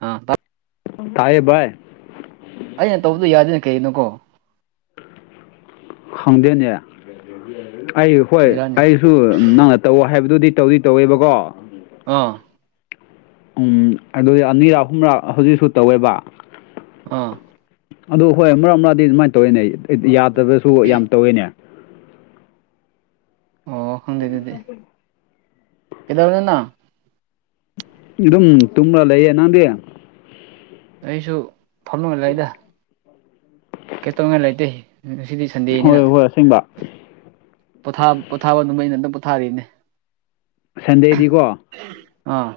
ꯑ ꯇꯌꯦ ꯕꯥꯏ ꯀꯩ ꯅꯀꯣ ꯈꯪꯗꯦꯅꯦ ꯑꯩ ꯍꯣꯏ ꯕꯦꯔꯥꯅꯤ ꯑꯩꯁꯨ ꯅꯪꯅ ꯇꯧꯑꯣ ꯍꯥꯏꯕꯗꯨꯗꯤ ꯇꯧꯗꯤ ꯇꯧꯋꯦꯕꯀꯣ ꯑꯥ ꯎꯝ ꯑꯗꯨꯗꯤ ꯑꯅꯤꯔꯛ ꯑꯍꯨꯝꯔꯛ ꯍꯧꯖꯤꯛꯁꯨ ꯇꯧꯋꯦꯕ ꯑꯥ ꯑꯗꯨ ꯍꯣꯏ ꯃꯔꯛ ꯃꯔꯛꯑꯗꯤ ꯑꯗꯨꯃꯥꯏꯅ ꯇꯧꯋꯤꯅꯦ ꯌꯥꯗꯕꯁꯨ ꯌꯥꯝ ꯇꯧꯋꯤꯅꯦ ꯑꯣ ꯈꯪꯗꯦ ꯑꯗꯨꯗꯤ ꯀꯗꯕꯅꯅ ꯑꯗꯨꯝ ꯇꯨꯝ꯭ꯔꯥ ꯂꯩꯌꯦꯦ ꯅꯪꯗꯤ ꯑꯩꯁꯨ ꯐꯝꯂꯒꯏꯗ ꯀꯩ ꯇꯧꯅꯤꯉꯥꯏ ꯂꯩꯇꯦ ꯉꯁꯤꯗꯤ ꯁꯟꯗꯦꯅꯤꯅ ꯍꯣꯏ ꯍꯣꯏ ꯑꯁꯦꯡꯕ ꯄꯣ ꯄꯣꯊꯥꯕ ꯅꯨꯃꯤ ꯑꯩꯅ ꯑꯝꯇ ꯄꯣꯊꯥꯔꯤꯅꯦ ꯁꯟꯗꯦꯗꯤꯀꯣ ꯑꯥ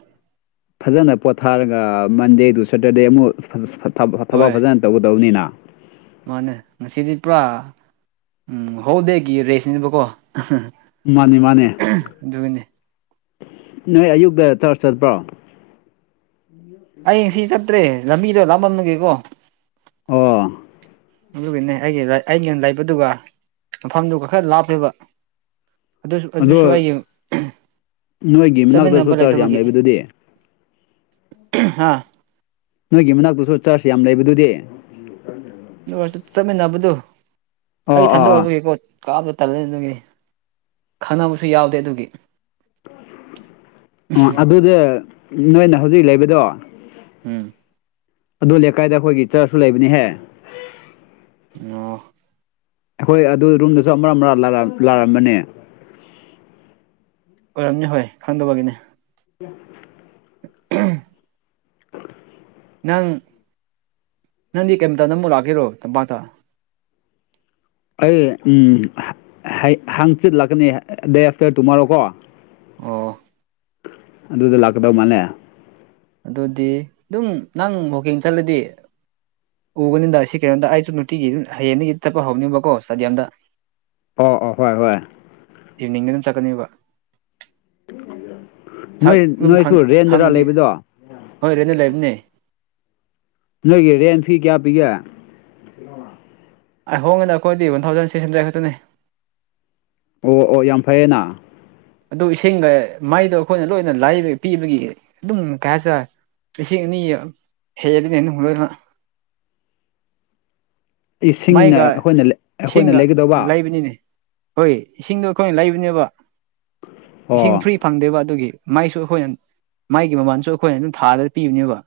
ꯐꯖꯅ ꯄꯣꯊꯥꯔꯒ ꯃꯟꯗꯦꯗꯨ ꯁꯦꯇꯔꯗꯦ ꯑꯃꯨꯛ ꯊꯕꯛ ꯍꯣꯏ ꯐꯖꯅ ꯇꯧꯒꯗꯕꯅꯤꯅ ꯃꯥꯅꯦ ꯉꯁꯤꯗꯤ ꯄꯨꯔꯥ ꯎꯝ ꯍꯗꯦꯒꯤ ꯔꯦꯁꯅꯦꯕꯀꯣ ꯃꯥꯅꯤ ꯃꯥꯅꯤ ꯑꯗꯨꯅꯦ ꯅꯣꯏ ꯑꯌꯨꯛꯇ ꯆꯔꯆ ꯆꯠꯄ꯭ꯔꯣ ꯑꯩ ꯁꯤ ꯆꯠꯇ꯭ꯔꯦ ꯂꯝꯕꯤꯗꯣ ꯂꯥꯃꯂꯒꯦꯀꯣ ꯎꯝ ꯑꯗꯨꯒꯤꯅꯦ ꯑꯩꯒꯤ ꯑꯩꯒꯤ ꯂꯩꯕꯗꯨꯒ ꯃꯐꯝꯗꯨꯒ ꯈꯔ ꯂꯥꯞꯄꯦꯕ ꯑꯗꯨꯁꯨ ꯑꯗꯣ ꯑꯗꯨꯁꯨ ꯍꯥꯏꯌꯦ ꯅꯣꯏꯒꯤ ꯃꯅꯥꯛꯇꯁꯨ ꯆꯥꯔꯖ ꯌꯥꯝ ꯂꯩꯕ ꯑꯗꯨꯗꯤ ꯍꯥꯥ ꯅꯣꯏꯒꯤ ꯃꯅꯥꯛꯇꯨꯁꯨ ꯆꯥꯔꯖ ꯌꯥꯝ ꯂꯩꯕꯗꯨꯗꯤ ꯑꯗꯨ ꯆꯠꯃꯤꯟꯅꯕꯗꯨ ꯑꯣ ꯑꯩ ꯑꯣ ꯊꯟꯗ ꯑꯣ ꯑꯣꯏꯕꯒꯦꯀꯣ ꯀꯥꯞꯗ ꯇꯜꯂꯅꯤ ꯑꯗꯨꯒꯤ ꯈꯪꯅꯕꯁꯨ ꯌꯥꯎꯗꯦ ꯑꯗꯨꯒꯤ ꯑꯥ ꯑꯗꯨꯗ ꯅꯣꯏꯅ ꯍꯧꯖꯤꯛ ꯂꯩꯕꯗꯣ ꯎꯝ ꯑꯗꯨꯣ ꯂꯩꯀꯥꯏꯗ ꯑꯩꯈꯣꯏꯒꯤ ꯆꯔꯆꯁꯨ ꯂꯩꯕꯅꯤꯍꯦ ꯑꯣ ꯑꯩꯈꯣꯏ ꯑꯗꯨ ꯔꯨꯝꯗꯨꯁꯨ ꯑꯃꯛ ꯑꯃ ꯂꯥꯛꯔꯝꯕꯅꯦ ꯑꯣꯏꯔꯝꯅꯤ ꯍꯣꯏ ꯈꯪꯗꯕꯒꯤꯅꯦ ꯎ [inaudible] ꯑ ꯅꯪ ꯅꯪꯗꯤ ꯀꯔꯤꯝꯇꯗ ꯑꯃꯨꯛ ꯂꯥꯛꯀꯦꯔꯣ ꯇꯝꯄꯥꯛꯇ ꯑꯩ ꯍꯪꯆꯤꯜꯂꯛꯀꯅꯤ ꯗꯦ ꯑꯐꯇꯔ ꯇꯨꯃꯥꯣꯔꯣ ꯀꯣ ꯑꯣ ꯑꯗꯨꯗ ꯂꯥꯛꯀꯗꯧ ꯃꯥꯜꯂꯦ ꯑꯗꯨꯗꯤ ꯑꯗꯨꯝ ꯅꯪ ꯍꯀꯤꯡ ꯆꯠꯂꯗꯤ ꯎꯕꯅꯤꯗ ꯁꯤ ꯀꯩꯅꯣꯝꯗ ꯑꯩꯁꯨ ꯅꯨꯡꯇꯤꯒꯤ ꯍꯌꯦꯡꯗꯒꯤ ꯆꯠꯄ ꯍꯧꯅꯤꯡꯕꯀꯣ ꯆꯗꯤꯌꯝꯗ ꯑꯣ ꯑꯣ ꯍꯣꯏ ꯍꯣꯏ ꯌꯦꯡꯅꯤꯡꯕ ꯑꯗꯨꯝ ꯆꯠꯀꯅꯦꯕ ꯁꯥꯛ ꯅꯣꯏ ꯑꯗꯨ ꯅꯣꯏꯁꯨ ꯔꯦꯟꯗꯔ ꯈꯪꯉꯗꯤ ꯂꯩꯕꯗꯣ ꯍꯣꯏ ꯔꯦꯅ ꯂꯩꯕꯅꯦ ꯂꯩ ꯔꯦꯟ ꯊꯤ ꯀꯌꯥ ꯄꯤꯒ ꯑꯩ ꯍꯣꯡꯉꯦꯗ ꯑꯩꯈꯣꯏꯗꯤ ꯋꯥꯟ ꯊꯥꯎꯖꯟ ꯁꯤꯛꯁ ꯍꯟꯗ꯭ꯔꯦꯗ ꯈꯛꯇꯅꯤ ꯑꯣ ꯑꯣ ꯌꯥꯝ ꯐꯩꯌꯦꯅ ꯑꯗꯨ ꯏꯁꯤꯡꯒ ꯃꯥꯏꯗꯣ ꯑꯩꯈꯣꯏꯅ ꯂꯣꯏꯅ ꯂꯥꯏꯕ ꯄꯤꯕꯒꯤ ꯑꯗꯨꯝ ꯀꯩ ꯍꯥꯏꯇꯥꯔꯦ ꯍꯦꯗꯤ ꯍꯂ [inaudible] ꯏꯁꯤꯡꯅ ꯃꯩꯒ ꯑꯩꯈꯣꯏꯅ ꯑꯩꯈꯣꯏꯅ ꯏꯁꯤꯡꯒ ꯂꯩꯒꯗꯧꯕ ꯂꯩꯕꯅꯤꯅꯦ ꯍꯣꯏ ꯏꯁꯤꯡꯗꯣ ꯑꯩꯈꯣꯏꯅ ꯂꯩꯕꯅꯦꯕ ꯑꯣ ꯏꯁꯤꯡ ꯐ꯭ꯔꯤ ꯐꯪꯗꯦꯕ ꯑꯗꯨꯒꯤ ꯃꯥꯏꯁꯨ ꯑꯩꯈꯣꯏꯅ ꯃꯥꯏꯒꯤ ꯃꯃꯜꯁꯨ ꯑꯩꯈꯣꯏꯅ ꯑꯗꯨꯝ ꯊꯥꯗ ꯄꯤꯌꯨꯅꯦꯕ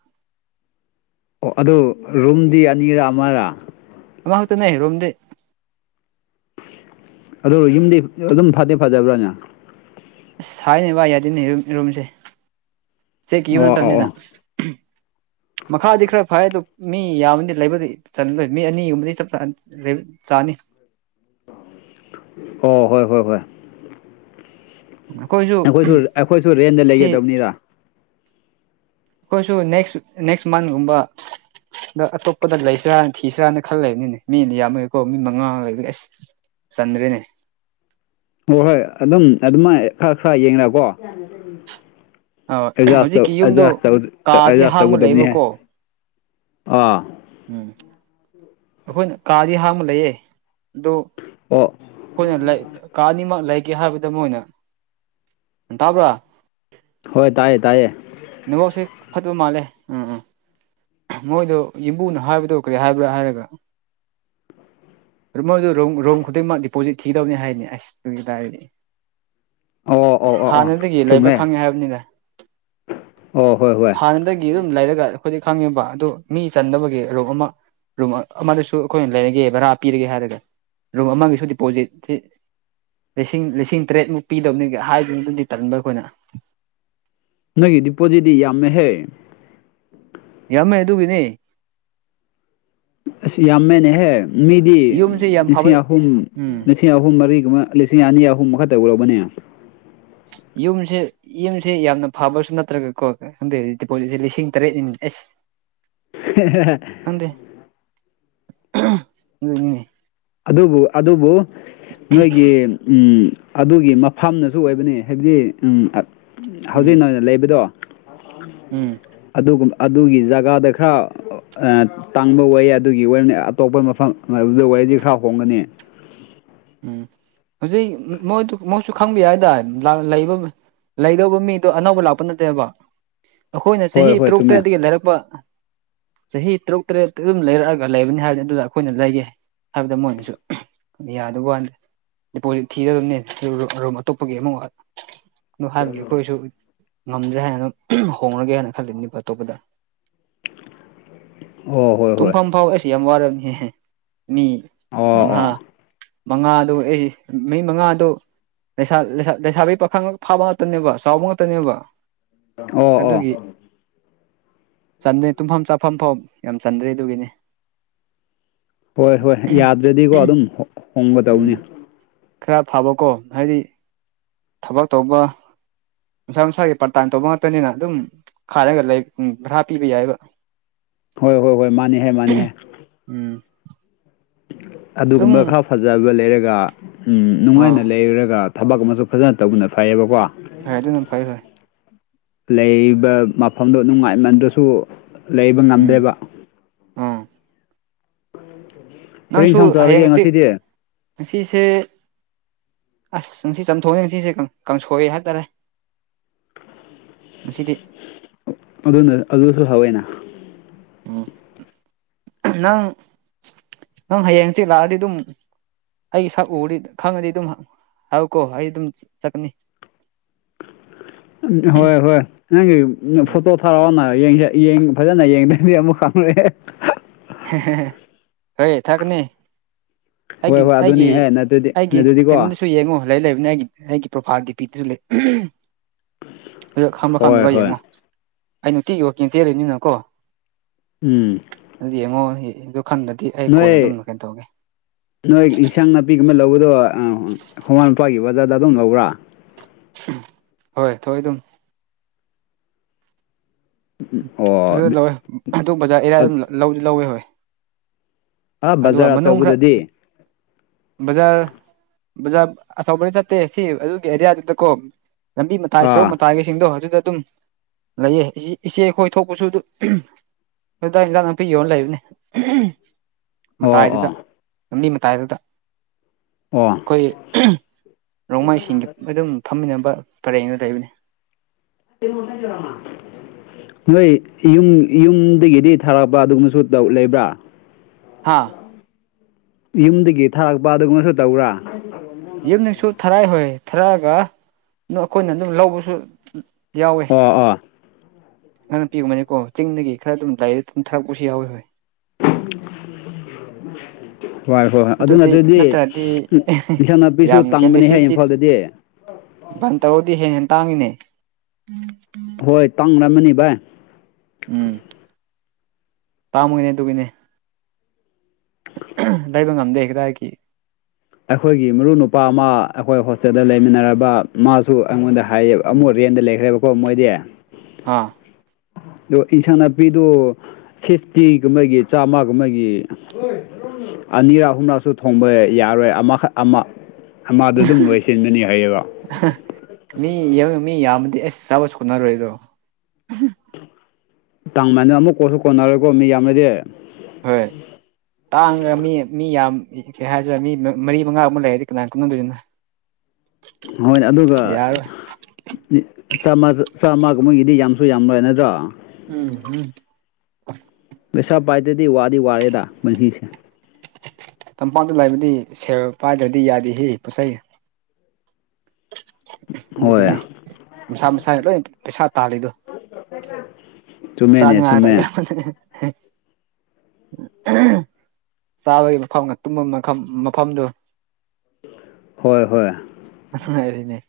ꯑꯣ ꯑꯗꯨ ꯔꯨꯝꯗꯤ ꯑꯅꯤꯔ ꯑꯃꯔꯥ ꯑꯃꯥꯡ ꯍꯛꯇ ꯅꯦꯔꯣꯝꯗꯦ ꯑꯗꯨ ꯌꯨꯝꯗꯤ ꯑꯗꯨꯝ ꯐꯗꯦ ꯐꯖꯕ꯭ꯔꯥꯅꯦ ꯑꯁ ꯍꯥꯏꯅꯦ ꯕꯥ ꯌꯥꯗꯅꯤ ꯔꯨꯝꯁꯦ ꯆꯦꯛ ꯀꯈꯤꯕ ꯃꯇꯝꯅꯤꯅ ꯎ ꯃꯈꯥꯗꯤ ꯈꯔ ꯐꯩ ꯑꯗꯨ ꯃꯤ ꯌꯥꯝꯃꯗꯤ ꯂꯩꯕꯗꯤ ꯆꯗꯣꯏ ꯃꯤ ꯑꯅꯤꯒꯨꯝꯕꯗꯤ ꯆꯥꯅꯤ ꯑꯣ ꯍꯣꯏ ꯍꯣꯏ ꯍꯣꯏ ꯑꯩꯈꯣꯏꯁꯨ ꯑꯩꯈꯣꯏꯁꯨ ꯔꯦꯟꯗ ꯁꯤ ꯂꯩꯒꯗꯕꯅꯤꯗ ꯑꯩꯈꯣꯏꯁꯨ ꯅꯦꯛꯁ ꯅꯦꯛꯁ ꯃꯟꯀꯨꯝꯕ ꯑꯗ ꯑꯇꯣꯞꯄꯗ ꯂꯩꯁꯤ꯭ꯔꯥꯅ ꯊꯤꯤꯁꯔꯥꯅ ꯈꯜ ꯂꯩꯕꯅꯤꯅꯦ ꯃꯤꯅ ꯌꯥꯝꯃꯒꯀꯣ ꯃꯤ ꯃꯉꯥ ꯂꯩꯕ ꯑꯁ ꯆꯟꯗꯔꯦꯅꯦ ꯍꯣꯏ ꯍꯣꯏ ꯑꯗꯨꯝ ꯑꯗꯨꯃꯥꯏꯅ ꯈꯔ ꯈꯔ ꯌꯦꯡꯅꯀꯣ ꯑꯥ ꯑꯦ ꯍꯧꯖꯤꯛꯀꯤ ꯌꯨꯝꯗꯣ ꯀꯥꯗꯤ ꯑꯦꯖ ꯍꯥꯡꯕ ꯇꯧꯒꯗꯧꯕꯅꯤꯍ ꯂꯩꯕꯀꯣ ꯑꯥ ꯎꯝ ꯑꯩꯈꯣꯏꯅ ꯀꯥꯗꯤ ꯍꯥꯡꯕ ꯂꯩꯌꯦ ꯑꯗꯨ ꯑꯣ ꯑꯩꯈꯣꯏꯅ ꯀꯅꯤꯃꯛ ꯂꯩꯒꯦ ꯍꯥꯏꯕꯗ ꯃꯣꯏꯅꯟ ꯇꯥꯕ꯭ꯔꯥ ꯍꯣꯏ ꯇꯥꯏꯌꯦ ꯇꯥꯏꯌꯦ ꯅꯦꯠꯋꯥꯛꯁꯦ ꯐꯠꯇꯕ ꯃꯥꯜꯂꯦ ꯎꯝ ꯎꯝ ꯃꯣꯏꯗꯣ ꯌꯨꯝꯕꯨꯅ ꯍꯥꯏꯕꯗꯣ ꯀꯔꯤ ꯍꯥꯏꯕ꯭ꯔꯥ ꯍꯥꯏꯔꯒ ꯑꯗꯨ ꯃꯣꯏꯗꯨ ꯔꯨꯝ ꯈꯨꯗꯤꯡꯃꯛ ꯗꯤꯄꯣꯖꯤꯠ ꯊꯤꯗꯕꯅꯤ ꯍꯥꯏꯅꯤ ꯑꯁ ꯑꯗꯨꯒꯤ ꯇꯔꯗꯤ ꯑꯣ ꯑꯣ ꯑꯣ ꯑꯣ ꯍꯥꯟꯅꯗꯒꯤ ꯂꯩꯕ ꯆꯨꯝꯃꯦ ꯈꯪꯉꯦ ꯍꯥꯏꯕꯅꯤꯅꯦ ꯑꯣ ꯍꯣꯏ ꯍꯣꯏ ꯍꯥꯟꯅꯗꯒꯤ ꯑꯗꯨꯝ ꯂꯩꯔꯒ ꯑꯩꯈꯣꯏꯗꯤ ꯈꯪꯉꯤꯕ ꯑꯗꯨ ꯃꯤ ꯆꯟꯅꯕꯒꯤ ꯔꯨꯝ ꯑꯃ ꯔꯨꯝ ꯑꯃꯗꯁꯨ ꯑꯩꯈꯣꯏꯅ ꯂꯩꯔꯒꯦ ꯚꯔꯥ ꯄꯤꯔꯒꯦ ꯍꯥꯏꯔꯒ ꯔꯨꯝ ꯑꯃꯒꯤꯁꯨ ꯗꯤꯄꯣꯖꯤꯠ ꯂꯤꯁꯤꯡ ꯂꯤꯁꯤꯡ ꯇꯔꯦꯠꯃꯨꯛ ꯄꯤꯗꯕꯅꯤꯒ ꯍꯥꯏꯗꯨꯗꯨꯗꯤ ꯇꯟꯕ ꯑꯩꯈꯣꯏꯅ ꯅꯪꯒꯤꯗꯤ ꯗꯤꯄꯣꯖꯤꯠꯇꯤ ꯌꯥꯝꯃꯦꯍꯦ ꯌꯥꯝꯃꯦ ꯑꯗꯨꯒꯤꯅꯦ ꯑꯁꯤ ꯌꯥꯝꯃꯦꯅꯦꯍꯦ ꯃꯤꯗꯤ ꯌꯨꯝꯁꯦ ꯌꯥꯝ ꯐꯕ ꯂꯤꯁꯤꯡ ꯑꯍꯨꯝ ꯎꯝ ꯂꯤꯁꯤꯡ ꯑꯍꯨꯝ ꯃꯔꯤꯒꯨꯝꯕ ꯂꯤꯁꯤꯡ ꯑꯅꯤ ꯑꯍꯨꯝ ꯃꯈꯛꯇ ꯎꯔꯕꯅꯦ ꯎꯝ ꯌꯨꯝꯁꯦ ꯌꯨꯝꯁꯦ ꯌꯥꯝꯅ ꯐꯕꯁꯨ ꯅꯠꯇ꯭ꯔꯒꯀꯣꯟꯗ ꯗꯤꯄꯣꯖꯤꯠꯁꯦ ꯂꯤꯁꯤꯡ ꯇꯔꯦꯠꯅꯤꯅꯤ ꯑꯦꯁ [unintelligible] ꯎ ꯑꯗꯨꯕꯨ ꯑꯗꯨꯕꯨ ꯅꯣꯏꯒꯤ ꯎꯝ ꯑꯗꯨꯒꯤ ꯃꯐꯝꯅꯁꯨ ꯁꯨ ꯑꯣꯏꯕꯅꯤ ꯍꯥꯏꯕꯗꯤ ꯎꯝ ꯍꯧꯖꯤꯛ ꯎꯝ ꯅ ꯑꯣꯏꯅ ꯂꯩꯕꯗꯣ ꯎꯝ ꯑꯗꯨꯒ ꯑꯗꯨꯒꯤ ꯖꯒꯥꯗ ꯈꯔ ꯇꯥꯡꯕ ꯋꯥ ꯑꯗꯨꯒꯤ ꯑꯣꯏꯅꯤ ꯑꯇꯣꯞꯄ ꯃꯐꯝꯗ ꯋꯥꯔꯤꯗꯤ ꯈꯔ ꯍꯣꯡꯒꯅꯤ ꯎꯝ ꯍꯧꯖꯤꯛ ꯃꯣꯏꯗꯨ ꯃꯣꯏꯁꯨ ꯈꯪꯕ ꯍꯥꯏꯇꯥꯔꯦ ꯂꯩꯕ ꯂꯩꯗꯧꯕ ꯃꯤꯗꯣ ꯑꯅꯧꯕ ꯂꯥꯛꯄ ꯅꯠꯇꯦꯕ ꯑꯩꯈꯣꯏꯅ ꯍꯣꯏ ꯆꯍꯤ ꯍꯣꯏ ꯇꯔꯨꯛ ꯆꯨꯝꯃꯦ ꯇꯔꯦꯠꯇꯗꯒꯤ ꯂꯩꯔꯛꯄ ꯆꯍꯤ ꯇꯔꯨꯛ ꯇꯔꯦꯠꯇ ꯑꯗꯨꯝ ꯂꯩꯔꯛꯑꯒ ꯂꯩꯕꯅꯤ ꯍꯥꯏꯕꯅꯤ ꯑꯗꯨꯗ ꯑꯩꯈꯣꯏꯅ ꯂꯩꯒꯦ ꯍꯥꯏꯕꯗ ꯃꯣꯏꯅꯁꯨ ꯌꯥꯗꯕ ꯋꯥꯗ ꯗꯤꯄꯣꯖꯤꯠ ꯊꯤꯒꯗꯕꯅꯦ ꯔꯨꯝ ꯑꯇꯣꯞꯄꯒꯤ ꯑꯃ ꯋꯥꯠꯂ ꯅꯨꯡ ꯍꯥꯏꯒ ꯑꯩꯈꯣꯏꯁꯨ ꯉꯝꯗ꯭ꯔꯦ ꯍꯥꯏꯅ ꯑꯗꯨ ꯍꯣꯡꯡꯂꯒꯦ ꯍꯥꯏꯅ ꯈꯜꯂꯤꯕꯅꯦꯕ ꯑꯇꯣꯞꯄꯗ ꯑꯣ ꯍꯣꯏ ꯍꯣꯏ ꯇꯨꯡꯐꯝ ꯐꯥꯎ ꯑꯩꯁ ꯌꯥꯝ ꯋꯥꯔꯝꯅꯤ ꯃꯤ ꯑꯣ ꯃꯍꯥ ꯑꯣ ꯃꯉꯥꯗꯨꯣ ꯑꯩ ꯃ ꯃꯉꯥꯗꯨ ꯂꯩꯁꯥꯕꯤ ꯄꯥꯈꯪ ꯐꯥꯕ ꯉꯥꯛꯇꯅꯦꯕ ꯆꯥꯎꯕ ꯉꯥꯛꯇꯅꯦꯕ ꯑꯣ ꯑꯣ ꯑꯗꯨꯒꯤ ꯆꯟꯗ꯭ꯔꯦ ꯇꯨꯝꯐꯝ ꯆꯥꯐꯝ ꯐꯥꯎ ꯌꯥꯝ ꯆꯟꯗ꯭ꯔꯦ ꯑꯗꯨꯒꯤꯅꯤ ꯍꯣꯏ ꯍꯣꯏ ꯌꯥꯗ꯭ꯔꯗꯤꯀꯣ ꯑꯗꯨꯝ ꯍꯣꯡꯒ ꯎꯝ ꯇꯧꯅꯤ ꯈꯔ ꯐꯥꯕꯀꯣ ꯍꯥꯏꯗꯤ ꯊꯕꯛ ꯇꯧꯕ ꯃꯁꯥ ꯃꯁꯥꯒꯤ ꯄ꯭ꯔꯇꯢꯝ ꯇꯧꯕ ꯉꯥꯛꯇꯅꯤꯅ ꯑꯗꯨꯝ ꯈꯥꯔꯒ ꯂꯩꯔꯒ ꯚꯔꯥ ꯄꯤꯕ ꯌꯥꯏꯕ ꯍꯣꯏ ꯍꯣꯏ ꯍꯣꯏ ꯃꯥꯅꯤꯍ ꯃꯥꯅꯤꯍ ꯎꯝ ꯑꯗꯨꯝ ꯑꯗꯨꯒꯨꯝꯕ ꯈꯔ ꯐꯖꯕ ꯂꯩꯔꯒ ꯑꯥ ꯅꯨꯡꯉꯥꯏꯅ ꯂꯩꯔꯒ ꯊꯕꯛ ꯑꯃꯁꯨ ꯐꯖꯅ ꯇꯧꯕꯅ ꯐꯩꯌꯦꯕꯀꯣ ꯍꯣꯏ ꯑꯗꯨꯅ ꯐꯩ ꯍꯣꯏ ꯂꯩꯕ ꯃꯐꯝꯗꯣ ꯅꯨꯡꯉꯥꯏꯃꯟꯗꯔꯥꯁꯨ ꯂꯩꯕ ꯎꯝ ꯉꯝꯗꯦꯕ ꯑꯥ ꯎꯝ ꯅꯪꯁꯨ ꯍꯌꯦꯡꯁꯤ ꯉꯁꯤꯁꯦ ꯑꯁ ꯉꯁꯤ ꯆꯥꯝꯊꯣꯛꯅꯤꯁꯤꯁꯦ ꯀꯥꯡꯁꯣꯏ ꯍꯥꯏꯇꯥꯔꯦ ꯉꯁꯤꯗꯤ ꯑꯗꯨ ꯑꯗꯨꯅ ꯍꯥꯎꯋꯦꯅ ꯎ ꯅꯪ ꯅꯪ ꯍꯌꯦꯡ ꯍꯥꯡꯆꯤꯠ ꯂꯥꯛꯑꯗꯤ ꯑꯗꯨꯝ ꯑꯩ ꯁꯛ ꯎꯔꯥꯗꯤ ꯈꯪꯉꯥꯗꯤ ꯑꯗꯨꯝ ꯍꯥꯏꯀꯣ ꯑꯩ ꯑꯗꯨꯝ ꯆꯠꯀꯅꯤ ꯍꯣꯏ ꯍꯣꯏ ꯅꯪꯒꯤ ꯐꯣꯇꯣ ꯊꯔꯥꯛꯑꯣꯅ ꯍꯌꯦꯡꯁꯦ ꯐꯖꯅ ꯌꯦꯡꯗꯗꯤ ꯑꯃꯨꯛ ꯈꯪꯉꯣꯏ [inaudible] ꯍꯣꯏ ꯊꯥꯛꯒꯅꯤ ꯍꯣꯏ ꯑꯩꯒꯤ ꯍꯣꯏ ꯑꯩꯒꯤ ꯑꯗꯨꯅꯤꯍꯦ ꯅꯠꯇ꯭ꯔꯗꯤ ꯑꯩꯒꯤ ꯅꯠꯇ꯭ꯔꯗꯤꯀꯣ ꯀꯩꯅꯣꯗꯨꯁꯨ ꯌꯦꯡꯉꯨ ꯂꯩ ꯂꯩꯕꯅꯦ ꯑꯩꯒꯤ ꯑꯩꯒꯤ ꯄ꯭ꯔꯣꯐꯥꯏꯜꯗꯤ ꯄꯤꯗꯨꯁꯨ ꯂꯩ ꯑꯗꯨ ꯈꯪꯕ ꯍꯣꯏ ꯈꯪꯗꯕ ꯍꯣꯏ ꯌꯦꯡꯉꯣ ꯑꯩ ꯅꯨꯡꯇꯤꯒꯤ ꯋꯥꯛꯀꯤꯡ ꯆꯦꯜꯂꯤꯅꯤꯅꯀꯣ ꯎꯝ ꯑꯗꯨ ꯌꯦꯉꯣ ꯅꯣꯏ ꯅꯣꯏ ꯏꯟꯁꯥꯡ ꯅꯥꯄꯤꯒꯨꯝꯕ ꯂꯧꯕ ꯑꯗꯣ ꯍꯣꯡꯃꯟꯄꯥꯒꯤ ꯕꯖꯥꯔꯗ ꯑꯗꯨꯝ ꯂꯧꯕ꯭ꯔꯥ ꯎꯝ ꯍꯣꯏ ꯊꯣꯛꯢ ꯑꯗꯨꯝ ꯑꯣ ꯑꯗꯨ ꯂꯧꯋꯦ ꯍꯟꯗꯛ ꯕꯖꯥꯔ ꯑꯦꯔꯤꯌꯥ ꯑꯗꯨꯝ ꯂꯧ ꯂꯧꯋꯦ ꯍꯣꯏ [inaudible] ꯑꯥ ꯑꯗꯨꯒ ꯕꯖꯥꯔ ꯃꯅꯨꯡ ꯈꯥ ꯑꯆꯧꯕꯗꯗꯤ ꯕꯖꯥꯔ ꯕꯖꯥꯔ ꯑꯆꯧꯕꯗꯤ ꯆꯠꯇꯦ ꯁꯤ ꯑꯗꯨꯒꯤ ꯑꯦꯔꯤꯌꯥꯗꯨꯗꯀꯣ ꯂꯝꯕꯤ ꯃꯇꯥꯏ ꯁꯣꯔꯣꯛ ꯑꯥ ꯃꯇꯥꯏꯒꯤꯁꯤꯡꯗꯣ ꯑꯗꯨꯗ ꯑꯗꯨꯝ ꯂꯩꯌꯦ ꯏꯆꯦ ꯑꯩꯈꯣꯏ ꯊꯣꯛꯄꯁꯨ ꯑꯗꯨ ꯑꯗꯥꯏꯗ ꯑꯦꯟꯁꯟ ꯅꯥꯄꯤ ꯌꯣꯅ ꯂꯩꯕꯅꯦ ꯑꯣ ꯃꯇꯥꯏꯗꯨꯗ ꯑꯣ ꯂꯝꯕꯤ ꯃꯇꯥꯏꯗꯨꯗ ꯑꯣ ꯑꯩꯈꯣꯏ ꯔꯣꯡꯃꯥꯏꯁꯤꯡꯒꯤ ꯑꯗꯨꯝ ꯐꯝꯃꯤꯟꯅꯕ ꯄꯥꯔꯦꯡ ꯗꯨꯗꯥ ꯂꯩꯕꯅꯦ ꯔꯃ [unintelligible] ꯅꯣꯏ ꯌꯨꯝ ꯌꯨꯝꯗꯒꯤꯗꯤ ꯊꯥꯔꯛꯄ ꯑꯗꯨꯒꯨꯝꯕꯁꯨ ꯂꯩꯕ꯭ꯔꯥ ꯍꯥꯥ ꯌꯨꯝꯗꯒꯤ ꯊꯥꯔꯛꯄ ꯑꯗꯨꯒꯨꯝꯕꯁꯨ ꯇꯧꯕ꯭ꯔꯥ ꯌꯨꯝꯗꯩꯩꯁꯨ ꯊꯥꯔꯛꯌꯦ ꯍꯣꯏ ꯊꯥꯔꯛꯑꯒ ꯑꯗꯨ ꯑꯩꯈꯣꯏꯅ ꯑꯗꯨꯝ ꯂꯧꯕꯁꯨ ꯑ ꯑꯥ [inaudible] ꯅꯪꯅ ꯄꯤꯨꯕꯅꯤꯀꯣ ꯆꯤꯡꯗꯒꯤ ꯈꯔ ꯑꯗꯨꯝ ꯂꯩꯔꯒ ꯑꯗꯨꯝ ꯊꯥꯔꯛꯄꯁꯨ ꯌꯥꯎꯋꯤ ꯍꯣꯏ ꯍꯣꯏ ꯍꯣꯏ ꯍꯣꯏ ꯑꯗꯨ ꯑꯗꯨꯗꯤ ꯅꯠꯇ꯭ꯔꯗꯤ ꯑꯦꯟꯁꯥꯡ ꯅꯥꯄꯤꯁꯨ ꯌꯥꯝꯅ ꯈꯦꯅꯩ ꯇꯥꯡꯕꯅꯤꯍꯦ ꯁꯤꯗꯤ ꯏꯝꯐꯥꯜꯗꯗꯤ ꯕꯟ ꯇꯧꯔꯗꯤ ꯍꯦ ꯍꯦꯟꯅ ꯇꯥꯡꯉꯤꯅꯦ ꯍꯣꯏ ꯇꯥꯡꯅꯝꯃꯅꯤ ꯚꯥꯏ ꯎꯝ ꯇꯥꯡꯕꯒꯤꯅꯦ ꯑꯗꯨꯒꯤꯅꯦ ꯂꯩꯕ ꯉꯝꯗꯦ ꯀꯗꯥꯏꯗꯒꯤ ꯑꯩꯈꯣꯏꯒꯤ ꯃꯔꯨꯞ ꯅꯨꯄꯥ ꯑꯃ ꯑꯩꯈꯣꯏ ꯍꯣꯁꯇꯦꯜꯗ ꯂꯩꯃꯤꯟꯅꯔꯕ ꯃꯥꯁꯨ ꯑꯩꯉꯣꯟꯗ ꯍꯥꯏꯌꯦ ꯎꯝ ꯑꯃꯨꯛ ꯔꯦꯟꯗ ꯂꯩꯈ꯭ꯔꯦꯕꯀꯣ ꯃꯣꯏꯗꯤ ꯑꯥ ꯗꯣ ꯏꯟꯁꯥꯡꯅꯥꯄꯤꯗꯨ ꯐꯤꯐꯇꯤꯒꯨꯝꯕꯒꯤ ꯆꯥꯝꯃꯒꯨꯝꯕꯒꯤ ꯑꯅꯤꯔꯛ ꯑꯍꯨꯝꯂꯛꯁꯨ ꯊꯣꯡꯕ ꯌꯥꯔꯣꯏ ꯑꯃꯈꯛ ꯑꯃ ꯑꯃꯗ ꯑꯗꯨꯝ ꯂꯣꯏꯁꯤꯟꯒꯅꯤ ꯍꯥꯏꯌꯦꯕ ꯃꯤ ꯌꯥꯝ ꯃꯤ ꯌꯥꯝꯕꯗꯤ ꯆꯥꯕꯁꯨ ꯀꯣꯟꯅꯔꯣꯏꯗꯣ ꯇꯥꯡꯃꯥꯜꯂꯦ ꯑꯃꯨꯛ ꯀꯣꯟꯁꯨ ꯀꯣꯟꯅꯔꯣꯏꯀꯣ ꯃꯤ ꯌꯥꯝꯅꯗꯤ ꯍꯣꯏ ꯇꯥꯡꯒ ꯃꯤ ꯃꯤ ꯌꯥꯝ [inaudible] ꯀꯩ ꯍꯥꯏꯖꯤꯔ ꯃꯤ ꯃꯔꯤ ꯃꯉꯥ ꯑꯃ ꯂꯩꯔꯗꯤ ꯀꯅꯥꯥꯏ ꯈꯪꯍꯪꯗꯣꯏꯗꯅꯣ [inaudible] ꯍꯣꯏꯅꯦ ꯑꯗꯨꯒ ꯆꯥꯝꯃ ꯆꯥꯝꯃꯒꯨꯝꯕꯒꯤꯗꯤ ꯌꯥꯝꯁꯨ ꯌꯥꯝ ꯂꯏ ꯅꯠꯇ꯭ꯔꯣ ꯎꯝ ꯎꯝ ꯄꯩꯁꯥ ꯄꯥꯏꯇꯗꯤ ꯋꯥꯗꯤ ꯋꯥꯔꯦꯗꯥ ꯄꯨꯟꯁꯤꯁꯦ ꯇꯝꯄꯥꯛꯇ ꯂꯥꯏꯕꯗꯤ ꯁꯦ ꯄꯥꯏꯗ꯭ꯔꯗꯤ ꯌꯥꯗꯦ ꯍꯤ ꯄꯣꯠꯆꯩ ꯍꯣꯏ ꯑꯗꯨꯒꯤꯅꯦ ꯃꯁꯥ ꯃꯁꯥꯅ ꯂꯣꯏ ꯄꯩꯁꯥ ꯇꯥꯂꯤꯗꯨꯣ ꯆꯨꯝꯃꯦꯅꯦ ꯆꯅꯤꯡꯉ ꯇ ꯆꯨꯝꯃꯦ ꯆꯥꯕꯒꯤ ꯃꯐꯝ ꯇꯨꯝꯕꯝ ꯃꯈꯝ ꯃꯐꯝꯗꯨ ꯍꯣꯏ ꯍꯣꯏ ꯑꯁꯉꯥꯏꯔꯤꯅꯦ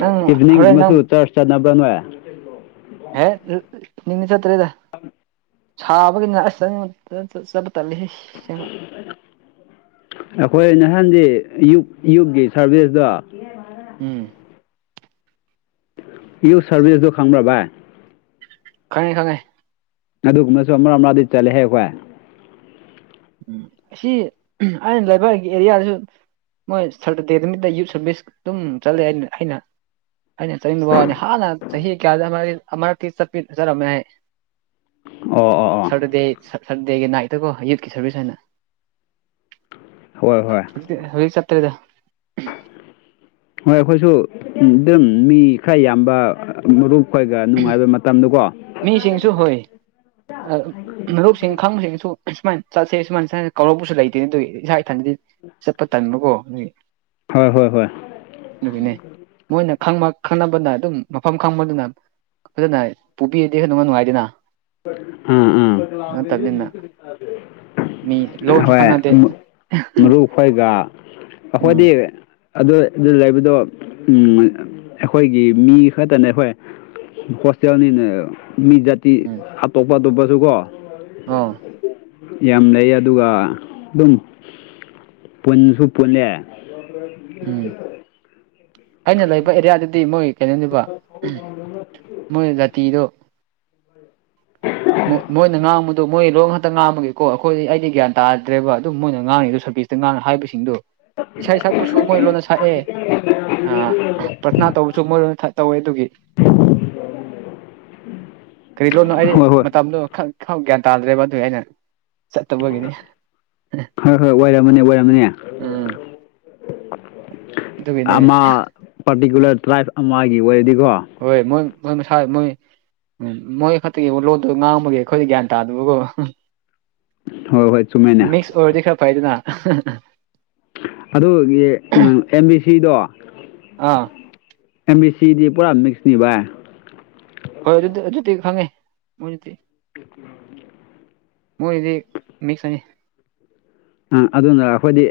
ꯅꯪ ꯏꯚꯤꯅꯤꯡ ꯍꯣꯔꯦꯟ ꯒꯨꯃꯁꯨ ꯅꯪ ꯆꯔꯁ ꯆꯠꯅ [unintelligible] ꯍꯦ ꯅꯤꯡꯅ ꯆꯠꯇ꯭ꯔꯤꯗ ꯁꯥꯕꯒꯤꯅꯤꯅ ꯑꯁ ꯆ ꯆꯠꯄ ꯇꯠꯂꯤ ꯑꯩꯈꯣꯏ ꯅꯍꯥꯟꯗꯤ ꯑꯌꯨꯛ ꯑꯌꯨꯛꯀꯤ ꯁꯥꯔꯚꯤꯁꯇꯣ ꯎꯝ ꯌꯨ ꯁꯥꯔꯚꯤꯁꯗꯨ ꯈꯪꯕ꯭ꯔ ꯕꯥꯏ ꯈꯉꯦ ꯈꯉꯦ ꯑꯗꯨꯒꯨꯝꯕꯁꯨ ꯑꯃꯛ ꯑꯃꯥꯔꯗꯤ ꯆꯠꯂꯦꯍꯦ ꯑꯈꯣꯏ ꯎ ꯑꯁꯤ ꯑꯩꯅ ꯂꯩꯕꯥꯛꯒꯤ ꯑꯦꯔꯤꯌꯥꯗꯁꯨ ꯃꯣꯏ ꯁꯇꯔꯗꯦ ꯅꯨꯃꯤꯠꯇ ꯌꯨꯠ ꯁꯥꯔꯚꯤꯁ ꯑꯗꯨꯝ ꯆꯠꯂꯦ ꯑꯩꯅ ꯑꯩꯅ ꯆꯠꯅꯤꯡꯕꯅꯤ ꯍꯥꯟꯅ ꯆꯍꯤ ꯀꯌꯥꯗ ꯃꯔꯛꯇꯤ ꯆꯠꯄꯤ ꯆꯠꯔꯝꯃꯦ ꯍꯥꯏ ꯑꯣ ꯑꯣ ꯑꯣ ꯁꯗꯦꯒꯤ ꯅꯥꯏꯛꯇꯀꯣ ꯌꯨꯠꯀꯤ ꯁꯔꯚꯤꯁꯁ ꯍꯥꯏꯅ ꯍꯣꯏ ꯍꯣꯏ ꯍꯣꯏ ꯍꯧꯖꯤꯛ ꯍꯧꯖꯤꯛ ꯆꯠꯇꯔꯦꯗ ꯍꯣꯏ ꯑꯈꯣꯏꯁꯨ ꯑꯗꯨꯝ ꯃꯤ ꯈꯔ ꯌꯥꯝꯕ ꯃꯔꯨꯞ ꯈꯣꯏꯒ ꯅꯨꯡꯉꯥꯏꯕ ꯃꯇꯝꯗꯨꯀꯣ ꯃꯤꯁꯤꯡꯁꯨ ꯍꯨꯏ ꯃꯔꯨꯞꯁꯤꯡ ꯈꯪꯁꯤꯡ ꯁꯨꯃꯥꯏꯅ ꯆꯠꯁꯦ ꯁꯨꯃꯥꯏꯅ ꯁꯨꯃꯥꯏꯅ ꯀꯧꯔꯛꯄꯁꯨ ꯂꯩꯇꯦꯅꯦ ꯑꯗꯨꯒꯤ ꯏꯁꯥ ꯏꯊꯟꯗꯗꯤ ꯆꯠꯄ ꯇꯟꯕꯀꯣ ꯑꯗꯨ ꯍꯣꯏ ꯍꯣꯏ ꯍꯣꯏ ꯅꯨꯒꯤꯅꯦ ꯃꯣꯏꯅ ꯈꯪꯕ ꯈꯪꯅꯕꯅ ꯑꯗꯨꯝ ꯃꯐꯝ ꯈꯪꯕꯗꯨꯅ ꯐꯖꯅ ꯄꯨꯕꯤꯔꯗꯤ ꯅꯨꯡ ꯅꯨꯡꯉꯥꯏꯗꯦꯅ ꯎꯝ ꯎꯝ ꯃꯤ ꯂꯣꯟꯁꯨ ꯍꯣꯏ ꯈꯪꯅꯗꯦ ꯃꯔꯨ ꯈꯣꯏꯒ ꯎꯝ ꯑꯈꯣꯏꯗꯤ ꯑꯗꯨ ꯑꯗꯨ ꯂꯩꯕꯗꯣ ꯑꯩꯈꯣꯏꯒꯤ ꯃꯤ ꯈꯛꯇꯅꯦ ꯑꯩꯈꯣꯏ ꯍꯣꯁꯇꯦꯜꯅꯤꯅ ꯃꯤꯖ ꯍꯇꯣꯞꯄ ꯑꯇꯣꯞꯄꯁꯨ ꯀꯣ ꯑꯥ ꯌꯥꯝ ꯂꯩ ꯑꯗꯨꯒ ꯑꯗꯨꯝ ꯄꯨꯟꯁꯨ ꯄꯨꯜꯂꯦ [unintelligible] ꯎꯝ ꯑꯩꯅ ꯂꯩꯕ ꯑꯦꯔꯤꯌꯥꯗꯗꯤ ꯃꯣꯏ ꯀꯩꯅꯣꯅꯦꯕ ꯃꯣꯏ ꯖꯥꯇꯤꯗꯨ ꯉꯥꯡꯕꯗꯣ ꯃꯣꯏ ꯂꯣꯏꯝ ꯉꯥꯛꯇ ꯉꯥꯡꯕꯒꯦꯀꯣ ꯑꯩꯈꯣꯏꯗꯤ ꯑꯩꯗꯤꯒ꯭ꯌꯥꯟ ꯇꯥꯗ꯭ꯔꯦꯕ ꯑꯗꯨꯝ ꯃꯣꯏꯅ ꯉꯥꯡꯉꯤ ꯑꯗꯨ ꯁꯔꯕꯤꯁꯇ ꯉꯥꯡ ꯍꯥꯏꯕꯁꯤꯡꯗꯣ ꯏꯁꯥ ꯁꯛꯄꯁꯨ ꯃꯣꯏ ꯂꯣꯟꯅ ꯁꯛꯑꯦ ꯄ꯭ꯔꯊꯅꯥ ꯇꯧꯕꯁꯨ ꯃꯣꯏ ꯑꯣꯏꯅ ꯇꯧꯋꯦ ꯑꯗꯨꯒꯤ [inaudible] ꯀꯔꯤ ꯂꯣꯅꯣ ꯑꯩꯗꯤ ꯍꯣꯏ ꯍꯣꯏ ꯃꯇꯝꯗꯣ ꯈ ꯈ ꯒ꯭ꯌꯥꯟ ꯇꯥꯗ꯭ꯔꯦꯕ ꯑꯗꯨꯒꯤ ꯑꯩꯅ ꯆꯠꯇꯕꯒꯤꯅꯤ ꯍꯣꯏ ꯍꯣꯏ ꯑꯣꯏꯔꯝꯃꯅꯤ ꯑꯣꯏꯔꯝꯃꯅꯤ ꯎꯝ ꯑꯗꯨꯒꯤꯅꯦ ꯑꯃ ꯄꯥꯔꯇꯤꯀꯨꯂꯔ ꯇ꯭ꯔꯥꯏꯞ ꯑꯃꯒꯤ ꯑꯣꯏꯔꯗꯤ ꯍꯣꯏ ꯃꯣꯏ ꯃꯁꯥ ꯃꯣꯏ ꯎꯝ ꯃꯣꯏ ꯈꯛꯇꯒꯤ ꯂꯣꯟꯗꯨꯣ ꯉꯥꯡꯕꯒꯤ ꯑꯩꯈꯣꯏꯗꯤ ꯒ꯭ꯌꯥꯟ ꯇꯥꯗꯕꯀꯣ ꯍꯣꯏ ꯍꯣꯏ ꯆꯨꯝꯃꯦꯅꯦ ꯐꯥꯏꯗꯅ ꯑꯗꯨꯒꯤ ꯑꯦꯝ ꯕꯤ ꯁꯤꯗꯣ ꯑꯥ ꯑꯦꯝꯕꯤ ꯁꯤꯗꯤ ꯄꯨꯔꯥ ꯃꯤꯛꯁ ꯅꯤꯚ ꯍꯣꯏ ꯑꯗꯨꯗꯤ ꯑꯗꯨꯗꯤ ꯈꯪꯉꯦ ꯃꯤ [unintelligible] ꯃꯣꯏꯗꯤ ꯃꯤꯁꯅꯤ ꯑꯪ ꯑꯗꯨꯅ ꯑꯩꯈꯣꯏꯗꯤ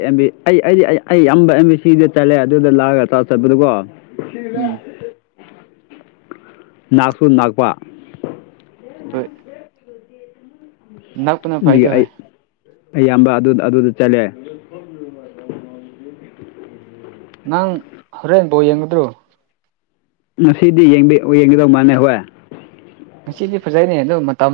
ꯑꯩ ꯑꯩꯗꯤ ꯑꯩ ꯑꯝꯕ ꯑꯦꯝ ꯕꯤ ꯁꯤꯗ ꯆꯠꯂꯦ ꯑꯗꯨꯗ ꯂꯥꯛꯑꯒ ꯆꯠꯄꯗꯨꯀꯣ ꯎꯝ ꯅꯥꯒꯁꯨ ꯅꯥꯒꯄꯥ ꯍꯣꯏ ꯅꯅꯥꯄꯅ ꯑꯗꯨꯒꯤ ꯐꯥꯏꯗꯣ ꯑꯩ ꯍꯣꯏ ꯑꯌꯥꯝꯕ ꯑꯗꯨ ꯑꯗꯨꯗ ꯆꯠꯂꯦ ꯅꯪ ꯍꯣꯔꯦꯟꯗꯧ ꯌꯦꯡꯒꯗ꯭ꯔꯣ ꯉꯁꯤꯗꯤ ꯌꯦꯡꯒꯗꯧ ꯃꯥꯥꯟꯅꯦ ꯍꯣꯏ ꯑꯥꯁꯤꯗꯤ ꯐꯖꯩꯅꯦ ꯑꯗꯨꯣ ꯃꯇꯝ